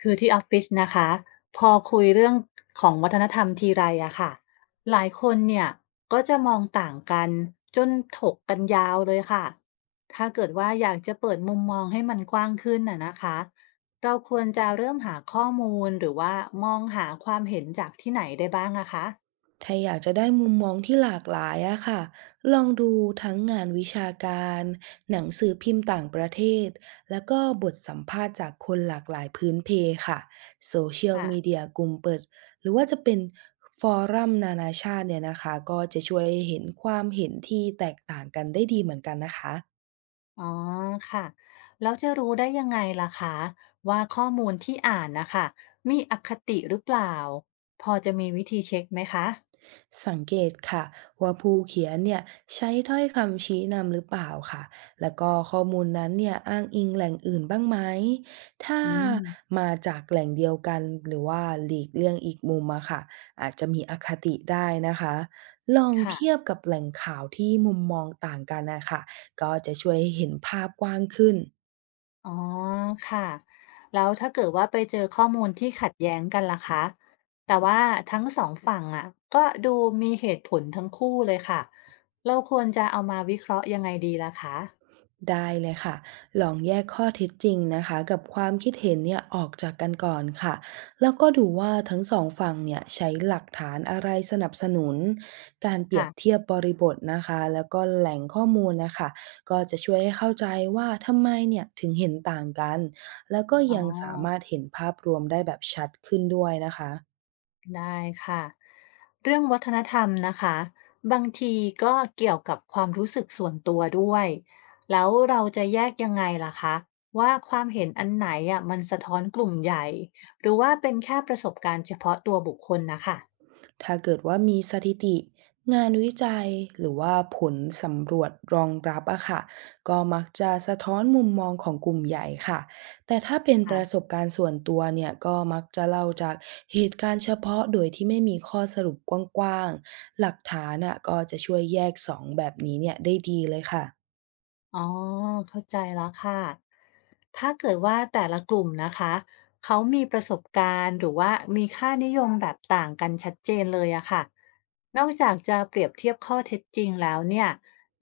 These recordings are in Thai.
คือที่ออฟฟิศนะคะพอคุยเรื่องของวัฒนธรรมทีไรอะค่ะหลายคนเนี่ยก็จะมองต่างกันจนถกกันยาวเลยค่ะถ้าเกิดว่าอยากจะเปิดมุมมองให้มันกว้างขึ้นน่ะนะคะเราควรจะเริ่มหาข้อมูลหรือว่ามองหาความเห็นจากที่ไหนได้บ้างอะคะถ้าอยากจะได้มุมมองที่หลากหลายอะค่ะ ลองดูทั้งงานวิชาการ หนังสือพิมพ์ต่างประเทศ แล้วก็บทสัมภาษณ์จากคนหลากหลายพื้นเพค่ะโซเชียลค่ะมีเดียกลุ่มเปิด หรือว่าจะเป็นฟอรัมนานาชาติเนี่ยนะคะ ก็จะช่วยให้เห็นความเห็นที่แตกต่างกันได้ดีเหมือนกันนะคะ อ๋อค่ะแล้วจะรู้ได้ยังไงล่ะคะว่าข้อมูลที่อ่านนะคะมีอคติหรือเปล่าพอจะมีวิธีเช็คไหมคะสังเกตค่ะว่าผู้เขียนเนี่ยใช้ถ้อยคำชี้นำหรือเปล่าค่ะแล้วก็ข้อมูลนั้นเนี่ยอ้างอิงแหล่งอื่นบ้างไหมถ้าอืม มาจากแหล่งเดียวกันหรือว่าหลีกเลี่ยงอีกมุมอะค่ะอาจจะมีอคติได้นะคะลองเทียค่ะบกับแหล่งข่าวที่มุมมองต่างกันนะคะก็จะช่วยให้เห็นภาพกว้างขึ้น อ๋อค่ะแล้วถ้าเกิดว่าไปเจอข้อมูลที่ขัดแย้งกันล่ะคะแต่ว่าทั้งสองฝั่งอ่ะก็ดูมีเหตุผลทั้งคู่เลยค่ะเราควรจะเอามาวิเคราะห์ยังไงดีล่ะคะได้เลยค่ะลองแยกข้อเท็จจริงนะคะกับความคิดเห็นเนี่ยออกจากกันก่อนค่ะแล้วก็ดูว่าทั้งสองฝั่งเนี่ยใช้หลักฐานอะไรสนับสนุนการเปรียค่ะบเทียบบริบทนะคะแล้วก็แหล่งข้อมูลนะคะก็จะช่วยให้เข้าใจว่าทำไมเนี่ยถึงเห็นต่างกันแล้วก็อ๋อยังสามารถเห็นภาพรวมได้แบบชัดขึ้นด้วยนะคะ ได้ค่ะ เรื่องวัฒนธรรมนะคะบางทีก็เกี่ยวกับความรู้สึกส่วนตัวด้วยแล้วเราจะแยกยังไงล่ะคะว่าความเห็นอันไหนอ่ะมันสะท้อนกลุ่มใหญ่หรือว่าเป็นแค่ประสบการณ์เฉพาะตัวบุคคลนะคะถ้าเกิดว่ามีสถิติงานวิจัยหรือว่าผลสำรวจรองรับอะค่ะก็มักจะสะท้อนมุมมองของกลุ่มใหญ่ค่ะแต่ถ้าเป็นปอ่ะ ระสบการณ์ส่วนตัวเนี่ยก็มักจะเล่าจากเหตุการณ์เฉพาะโดยที่ไม่มีข้อสรุปกว้างๆหลักฐานอะก็จะช่วยแยกสองแบบนี้เนี่ยได้ดีเลยค่ะ อ๋อเข้าใจแล้วค่ะ ถ้าเกิดว่าแต่ละกลุ่มนะคะเขามีประสบการณ์หรือว่ามีค่านิยมแบบต่างกันชัดเจนเลยอะค่ะ นอกจากจะเปรียบเทียบข้อเท็จจริงแล้วเนี่ย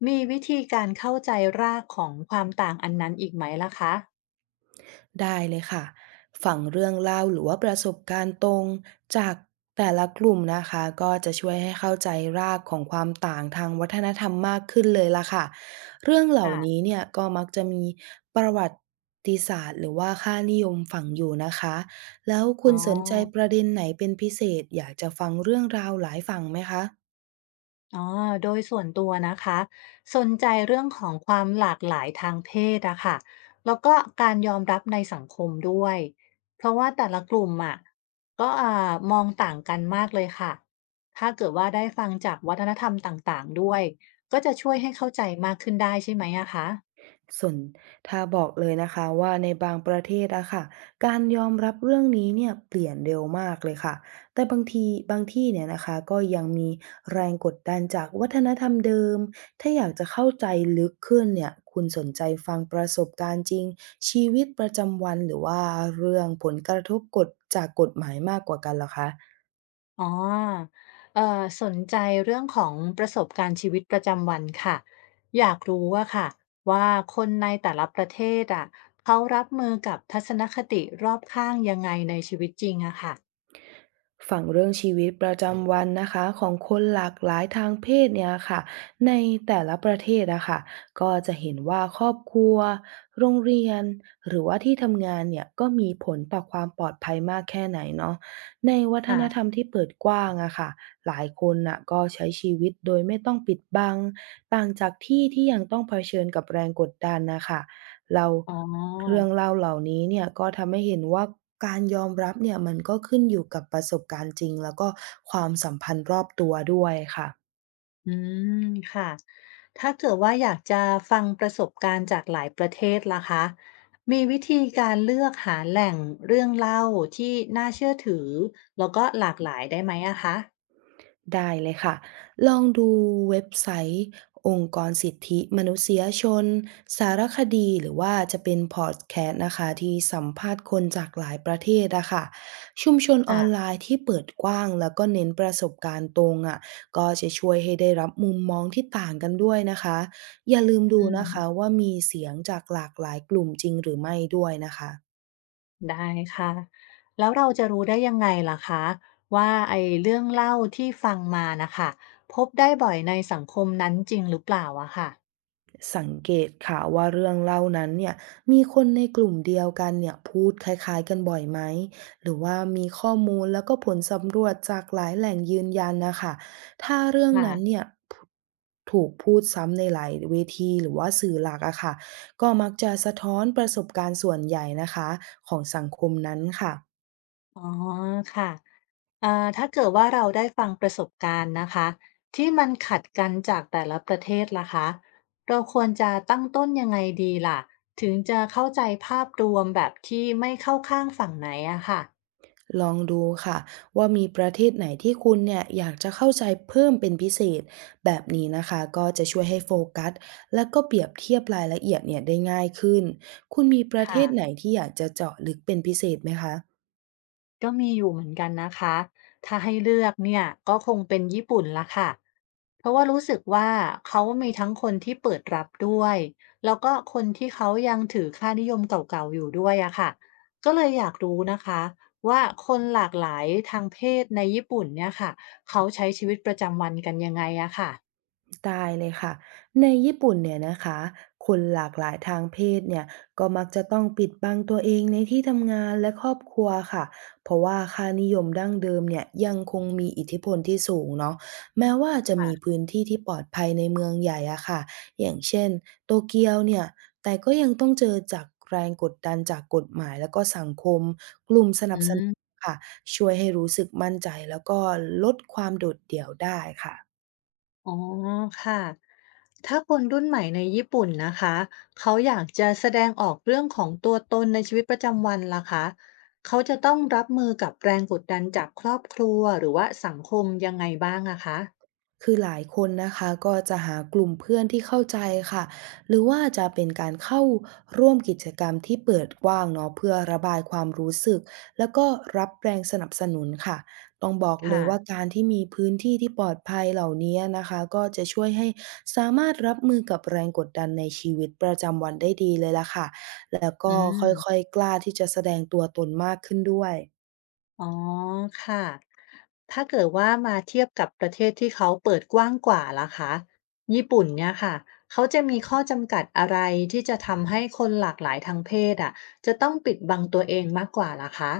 มีวิธีการเข้าใจรากของความต่างอันนั้นอีกไหมล่ะคะได้เลยค่ะฟังเรื่องเล่าหรือว่าประสบการณ์ตรงจากแต่ละกลุ่มนะคะก็จะช่วยให้เข้าใจรากของความต่างทางวัฒนธรรมมากขึ้นเลยล่ะค่ะเรื่องเหล่านี้ค่ะเนี่ยก็มักจะมีประวัติศาสตร์หรือว่าค่านิยมฝังอยู่นะคะแล้วอ๋คุอ ณสนใจประเด็นไหนเป็นพิเศษอยากจะฟังเรื่องราวหลายฝั่งไหมคะ อ๋อโดยส่วนตัวนะคะ สนใจเรื่องของความหลากหลายทางเพศอะค่ะแล้วก็การยอมรับในสังคมด้วย เพราะว่าแต่ละกลุ่มอะก็มองต่างกันมากเลยค่ะ ถ้าเกิดว่าได้ฟังจากวัฒนธรรมต่างๆด้วย ก็จะช่วยให้เข้าใจมากขึ้นได้ใช่ไหมอะคะ ส่วนถ้าบอกเลยนะคะว่าในบางประเทศอะค่ะการยอมรับเรื่องนี้เนี่ยเปลี่ยนเร็วมากเลยค่ะแต่บางทีบางที่เนี่ยนะคะก็ยังมีแรงกดดันจากวัฒนธรรมเดิมถ้าอยากจะเข้าใจลึกขึ้นเนี่ยคุณสนใจฟังประสบการณ์จริงชีวิตประจำวันหรือว่าเรื่องผลกระทบกฎจากกฎหมายมากกว่ากันเหรอคะ อ๋อเอ่อสนใจเรื่องของประสบการณ์ชีวิตประจำวันค่ะ อยากรู้ว่าค่ะว่าคนในแต่ละประเทศอะเขารับมือกับทัศนคติรอบข้างยังไงในชีวิตจริงอะค่ะฝั่งเรื่องชีวิตประจำวันนะคะของคนหลากหลายทางเพศเนี่ยค่ะในแต่ละประเทศอะค่ะก็จะเห็นว่าครอบครัวโรงเรียนหรือว่าที่ทำงานเนี่ยก็มีผลต่อความปลอดภัยมากแค่ไหนเนาะในวัฒค่ะนธรรมที่เปิดกว้างอะค่ะหลายคนน่ะก็ใช้ชีวิตโดยไม่ต้องปิดบังต่างจากที่ที่ยังต้องเผชิญกับแรงกดดันนะคะ เราอ๋เรื่อองเล่าเหล่านี้เนี่ยก็ทำให้เห็นว่าการยอมรับเนี่ยมันก็ขึ้นอยู่กับประสบการณ์จริงแล้วก็ความสัมพันธ์รอบตัวด้วยค่ะ อืมค่ะถ้าเกิดว่าอยากจะฟังประสบการณ์จากหลายประเทศล่ะคะมีวิธีการเลือกหาแหล่งเรื่องเล่าที่น่าเชื่อถือแล้วก็หลากหลายได้ไหมอะคะได้เลยค่ะ ลองดูเว็บไซต์องค์กรสิทธิมนุษยชนสารคดีหรือว่าจะเป็นพอดแคสต์นะคะที่สัมภาษณ์คนจากหลายประเทศอะค่ะชุมชนออนไลค่ะน์ที่เปิดกว้างแล้วก็เน้นประสบการณ์ตรงอะก็จะช่วยให้ได้รับมุมมองที่ต่างกันด้วยนะคะอย่าลืมดูอืนะคะม ว่ามีเสียงจากหลากหลายกลุ่มจริงหรือไม่ด้วยนะคะ ได้ค่ะแล้วเราจะรู้ได้ยังไงล่ะคะว่าไอ้เรื่องเล่าที่ฟังมานะคะพบได้บ่อยในสังคมนั้นจริงหรือเปล่าอะค่ะสังเกตค่ะว่าเรื่องเล่านั้นเนี่ยมีคนในกลุ่มเดียวกันเนี่ยพูดคล้ายๆกันบ่อยไหมหรือว่ามีข้อมูลแล้วก็ผลสำรวจจากหลายแหล่งยืนยันนะคะถ้าเรื่องนั้นค่ะเนี่ยูถูกพูดซ้ำในหลายเวทีหรือว่าสื่อหลักอะค่ะก็มักจะสะท้อนประสบการณ์ส่วนใหญ่นะคะของสังคมนั้นค่ะ อ๋อค่ะถ้าเกิดว่าเราได้ฟังประสบการณ์นะคะที่มันขัดกันจากแต่ละประเทศล่ะคะเราควรจะตั้งต้นยังไงดีล่ะถึงจะเข้าใจภาพรวมแบบที่ไม่เข้าข้างฝั่งไหนอะค่ะลองดูค่ะว่ามีประเทศไหนที่คุณเนี่ยอยากจะเข้าใจเพิ่มเป็นพิเศษแบบนี้นะคะก็จะช่วยให้โฟกัสและก็เปรียบเทียบรายละเอียดเนี่ยได้ง่ายขึ้นคุณมีประเทค่ะ ศไหนที่อยากจะเจาะลึกเป็นพิเศษไหมคะ ก็มีอยู่เหมือนกันนะคะ ถ้าให้เลือกเนี่ยก็คงเป็นญี่ปุ่นละค่ะเพราะว่ารู้สึกว่าเขามีทั้งคนที่เปิดรับด้วย แล้วก็คนที่เขายังถือค่านิยมเก่าๆอยู่ด้วยอะค่ะก็เลยอยากรู้นะคะว่าคนหลากหลายทางเพศในญี่ปุ่นเนี่ยค่ะเขาใช้ชีวิตประจำวันกันยังไงอะค่ะได้เลยค่ะในญี่ปุ่นเนี่ยนะคะคนหลากหลายทางเพศเนี่ยก็มักจะต้องปิดบังตัวเองในที่ทำงานและครอบครัวค่ะเพราะว่าค่านิยมดั้งเดิมเนี่ยยังคงมีอิทธิพลที่สูงเนาะแม้ว่าจะมีค่ะพื้นที่ที่ปลอดภัยในเมืองใหญ่อะค่ะอย่างเช่นโตเกียวเนี่ยแต่ก็ยังต้องเจอจากแรงกดดันจากกฎหมายแล้วก็สังคมกลุ่มสนับสนุนอืม ค่ะช่วยให้รู้สึกมั่นใจแล้วก็ลดความโดดเดี่ยวได้ค่ะ อ๋อค่ะถ้าคนรุ่นใหม่ในญี่ปุ่นนะคะเขาอยากจะแสดงออกเรื่องของตัวตนในชีวิตประจำวันล่ะคะเขาจะต้องรับมือกับแรงกดดันจากครอบครัวหรือว่าสังคมยังไงบ้างอะคะคือหลายคนนะคะก็จะหากลุ่มเพื่อนที่เข้าใจค่ะหรือว่าจะเป็นการเข้าร่วมกิจกรรมที่เปิดกว้างเนาะเพื่อระบายความรู้สึกแล้วก็รับแรงสนับสนุนค่ะต้องบอกเลยว่าค่ะการที่มีพื้นที่ที่ปลอดภัยเหล่านี้นะคะก็จะช่วยให้สามารถรับมือกับแรงกดดันในชีวิตประจำวันได้ดีเลยล่ะค่ะแล้วอืก็ค่อยมๆกล้าที่จะแสดงตัวตนมากขึ้นด้วย อ๋อค่ะถ้าเกิดว่ามาเทียบกับประเทศที่เขาเปิดกว้างกว่าล่ะคะญี่ปุ่นเนี่ยค่ะเขาจะมีข้อจำกัดอะไรที่จะทำให้คนหลากหลายทางเพศอะจะต้องปิดบังตัวเองมากกว่าล่ะคะ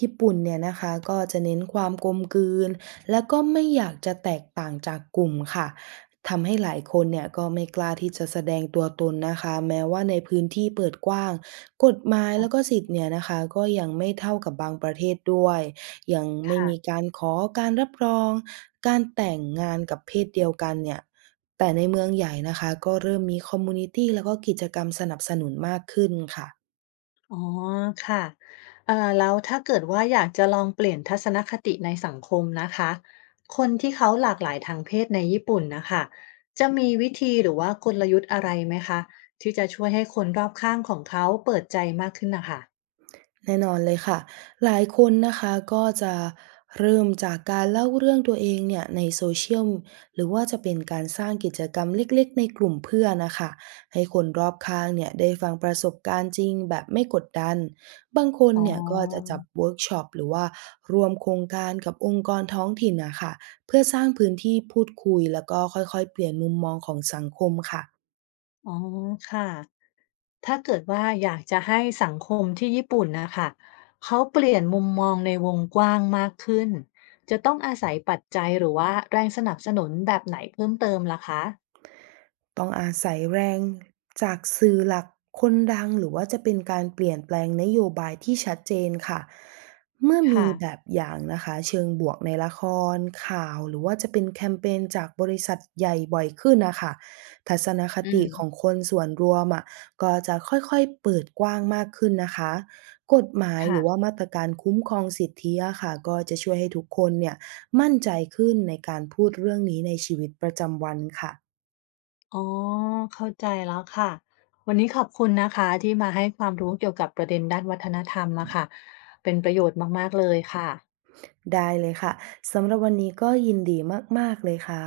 ญี่ปุ่นเนี่ยนะคะก็จะเน้นความกลมกลืนและก็ไม่อยากจะแตกต่างจากกลุ่มค่ะทำให้หลายคนเนี่ยก็ไม่กล้าที่จะแสดงตัวตนนะคะแม้ว่าในพื้นที่เปิดกว้างกฎหมายแล้วก็สิทธิ์เนี่ยนะคะก็ยังไม่เท่ากับบางประเทศด้วยยังไม่ค่ะมีการขอการรับรองการแต่งงานกับเพศเดียวกันเนี่ยแต่ในเมืองใหญ่นะคะก็เริ่มมีคอมมูนิตี้แล้วก็กิจกรรมสนับสนุนมากขึ้นค่ะ อ๋อค่ะแล้วถ้าเกิดว่าอยากจะลองเปลี่ยนทัศนคติในสังคมนะคะคนที่เขาหลากหลายทางเพศในญี่ปุ่นนะคะจะมีวิธีหรือว่ากลยุทธ์อะไรไหมคะที่จะช่วยให้คนรอบข้างของเขาเปิดใจมากขึ้นนะคะแน่นอนเลยค่ะหลายคนนะคะก็จะเริ่มจากการเล่าเรื่องตัวเองเนี่ยในโซเชียลหรือว่าจะเป็นการสร้างกิจกรรมเล็กๆในกลุ่มเพื่อนนะคะให้คนรอบข้างเนี่ยได้ฟังประสบการณ์จริงแบบไม่กดดันบางคนอ๋อเนี่ยก็จะจับเวิร์กช็อปหรือว่ารวมโครงการกับองค์กรท้องถิ่นนะคะเพื่อสร้างพื้นที่พูดคุยแล้วก็ค่อยๆเปลี่ยนมุมมองของสังคมค่ะ อ๋อค่ะถ้าเกิดว่าอยากจะให้สังคมที่ญี่ปุ่นนะคะเขาเปลี่ยนมุมมองในวงกว้างมากขึ้นจะต้องอาศัยปัจจัยหรือว่าแรงสนับสนุนแบบไหนเพิ่มเติมล่ะคะ ต้องอาศัยแรงจากสื่อหลักคนดังหรือว่าจะเป็นการเปลี่ยนแปลงนโยบายที่ชัดเจนค่ะเมื่อมีค่ะ แบบอย่างนะคะเชิงบวกในละครข่าวหรือว่าจะเป็นแคมเปญจากบริษัทใหญ่บ่อยขึ้นนะคะทัศนคอืม ติของคนส่วนรวมอะก็จะค่อยๆเปิดกว้างมากขึ้นนะคะกฎหมายหค่ะ รือว่ามาตรการคุ้มครองสิทธิอะค่ะก็จะช่วยให้ทุกคนเนี่ยมั่นใจขึ้นในการพูดเรื่องนี้ในชีวิตประจำวันค่ะ อ๋อ เข้าใจแล้วค่ะ วันนี้ขอบคุณนะคะที่มาให้ความรู้เกี่ยวกับประเด็นด้านวัฒนธรรมอะค่ะ เป็นประโยชน์มากๆเลยค่ะได้เลยค่ะสำหรับวันนี้ก็ยินดีมากๆเลยค่ะ